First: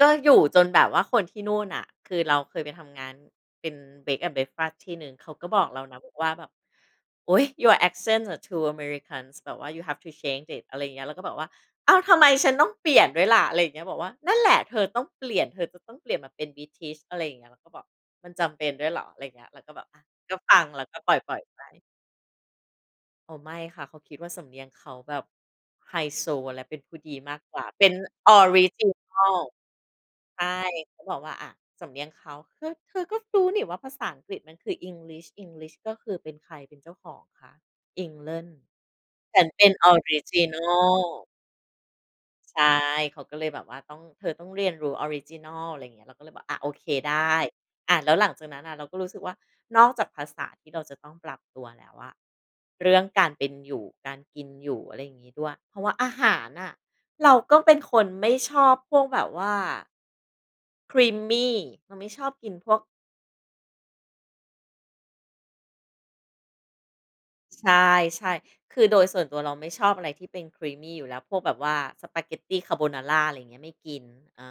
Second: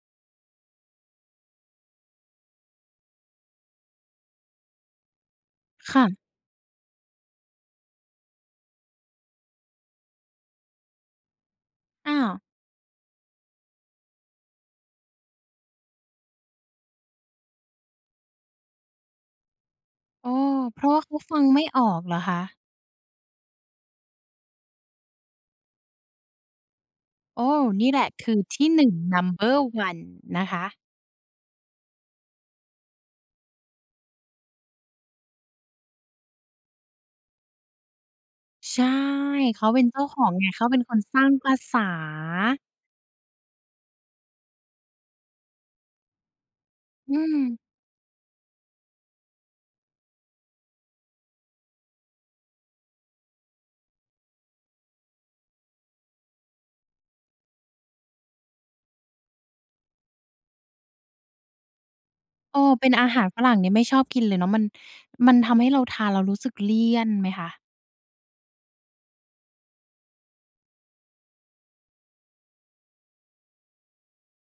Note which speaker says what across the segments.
Speaker 1: ก็อยู่จนแบบว่าคนที่นู่นน่ะ คือเราเคยไปทำงานเป็น bread and breakfast ที่หนึ่ง เขาก็บอกเรา
Speaker 2: ค
Speaker 1: นะ
Speaker 2: ่
Speaker 1: บ
Speaker 2: ะ
Speaker 1: อกว่าแบบ โอ๊ย your accent อะ too americans แบบว่า you have to change it อะไรอย่างเงี้ย เราก็แบบ "อ้าว
Speaker 2: อ้
Speaker 1: ทำ
Speaker 2: า
Speaker 1: ไม
Speaker 2: ว
Speaker 1: ฉันต้องเปลี่ยนด้วยล่ะ?" อะไรอย่างเงี้ย บอกว่า นั่นแหละ "เธอต้องเปลี่ยน เธอจะต้องเปลี่ยนมาเป็น British" อะไรอย่างเงี้ย เราก็บอก "มันจำเป็นด้วยเหรอ?" อะไรอย่างเงี้ย เราก็แบบ อา
Speaker 2: อ๋อ
Speaker 1: ก็ฟัง
Speaker 2: เพ
Speaker 1: แล
Speaker 2: ร
Speaker 1: ้
Speaker 2: า
Speaker 1: ว
Speaker 2: ะ
Speaker 1: ก
Speaker 2: ว่
Speaker 1: ็
Speaker 2: าเ
Speaker 1: ป
Speaker 2: ข
Speaker 1: ล
Speaker 2: าฟั
Speaker 1: ่อย
Speaker 2: ง
Speaker 1: ๆ
Speaker 2: ไ
Speaker 1: ไ
Speaker 2: ม่
Speaker 1: ป
Speaker 2: ออกเหรอคะ?
Speaker 1: อ๋อ ไม่ค่ะ เขาคิดว่าสำเนียงเขาแบบไฮโซและเป็นผู้ดีม
Speaker 2: โ
Speaker 1: า
Speaker 2: อ
Speaker 1: ก
Speaker 2: ้
Speaker 1: กว
Speaker 2: โฮ
Speaker 1: ่า
Speaker 2: น
Speaker 1: เป
Speaker 2: ี่
Speaker 1: ็น
Speaker 2: แหละค
Speaker 1: อ
Speaker 2: ือ
Speaker 1: อ
Speaker 2: ท
Speaker 1: ร
Speaker 2: ี่
Speaker 1: ิ
Speaker 2: หน
Speaker 1: จ
Speaker 2: ึ
Speaker 1: ิ
Speaker 2: ่ง
Speaker 1: นัล
Speaker 2: Number one น
Speaker 1: ใช่
Speaker 2: ะคะ
Speaker 1: เขาบอกว่า อา สำเนียงเขา "เธอ เธอก็รู้นี่ว่าภาษาอังกฤษมัน คือ English English ก็คือ เป็นใครเป็นเจ้าของคะ? England
Speaker 2: ใช่
Speaker 1: ฉัน
Speaker 2: เข
Speaker 1: เป
Speaker 2: า
Speaker 1: ็น
Speaker 2: เป็น
Speaker 1: ออ
Speaker 2: เจ้า
Speaker 1: ร
Speaker 2: ข
Speaker 1: ิ
Speaker 2: อง
Speaker 1: จ
Speaker 2: ไ
Speaker 1: ิ
Speaker 2: ง
Speaker 1: น
Speaker 2: เ
Speaker 1: ั
Speaker 2: ขาเป็นคน
Speaker 1: ล"
Speaker 2: สร้างภาษา
Speaker 1: ใช่ เขาก็เลยแบบว่าต้อง เธอต้องเรียนรู้ออริจินัล อะไรอย่างเงี้ย เราก็เลยบอก อา "โอเค ไ
Speaker 2: อื
Speaker 1: ด้"
Speaker 2: ม
Speaker 1: อา แล้วหลังจากนั้นน่ะ เราก็รู้สึกว่านอกจากภาษาที่เราจะต้องปรับตัวแล้วอะ เรื่องการเป็นอยู่ การกินอยู่ อะไรอย่างงี้ด้วย เพราะว่าอาหารน่ะ เราก็เป็นคนไม่ชอบพวกแบบว่า creamy เราไม่ชอบกิน
Speaker 2: เอ
Speaker 1: พ
Speaker 2: อ
Speaker 1: วก
Speaker 2: เป็นอาหารฝรั่งเนี่ยไม่ชอบกินเลยเนาะ มัน มันทำให้เราทานแล้วรู้สึกเลี่ยนไหมคะ?
Speaker 1: ใช่ ๆ คือ โดยส่วนตัวเราไม่ชอบอะไรที่เป็น creamy อยู่แล้ว พวกแบบว่าสปาเกตตีคาร์โบนารา อะไรอย่างเงี้ย ไม่กิน อา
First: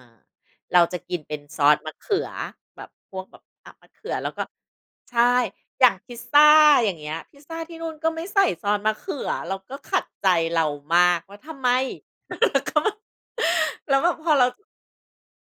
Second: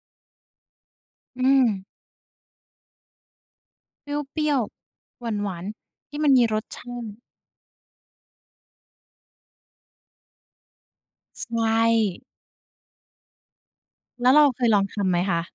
Speaker 1: เราจะกินเป็
Speaker 2: อ
Speaker 1: น
Speaker 2: ื
Speaker 1: ซอส
Speaker 2: ม
Speaker 1: มะเขือแบบ พวกแบบ อา มะเข
Speaker 2: เป
Speaker 1: ือแล้วก
Speaker 2: ร
Speaker 1: ็
Speaker 2: ี้ยว
Speaker 1: ใช
Speaker 2: ๆ
Speaker 1: ่
Speaker 2: หวาน
Speaker 1: อย่างพ
Speaker 2: ๆ ที
Speaker 1: ิ
Speaker 2: ่
Speaker 1: ซ
Speaker 2: มัน
Speaker 1: ซ
Speaker 2: ม
Speaker 1: า
Speaker 2: ีรสช
Speaker 1: อย่
Speaker 2: า
Speaker 1: างเงี้
Speaker 2: ต
Speaker 1: ย
Speaker 2: ิ
Speaker 1: พิซซาที่นู่นก็ไม่ใส่ซอสมะเขือ เราก็ขัดใจเรามากว่า
Speaker 2: ส ใ
Speaker 1: ท
Speaker 2: ช
Speaker 1: ำไม?
Speaker 2: ่
Speaker 1: เขาแบบ แล้วแบบ
Speaker 2: แ
Speaker 1: พ
Speaker 2: ล้ว
Speaker 1: อ
Speaker 2: เร
Speaker 1: เ
Speaker 2: า
Speaker 1: รา
Speaker 2: เคยลองทำไหมคะ?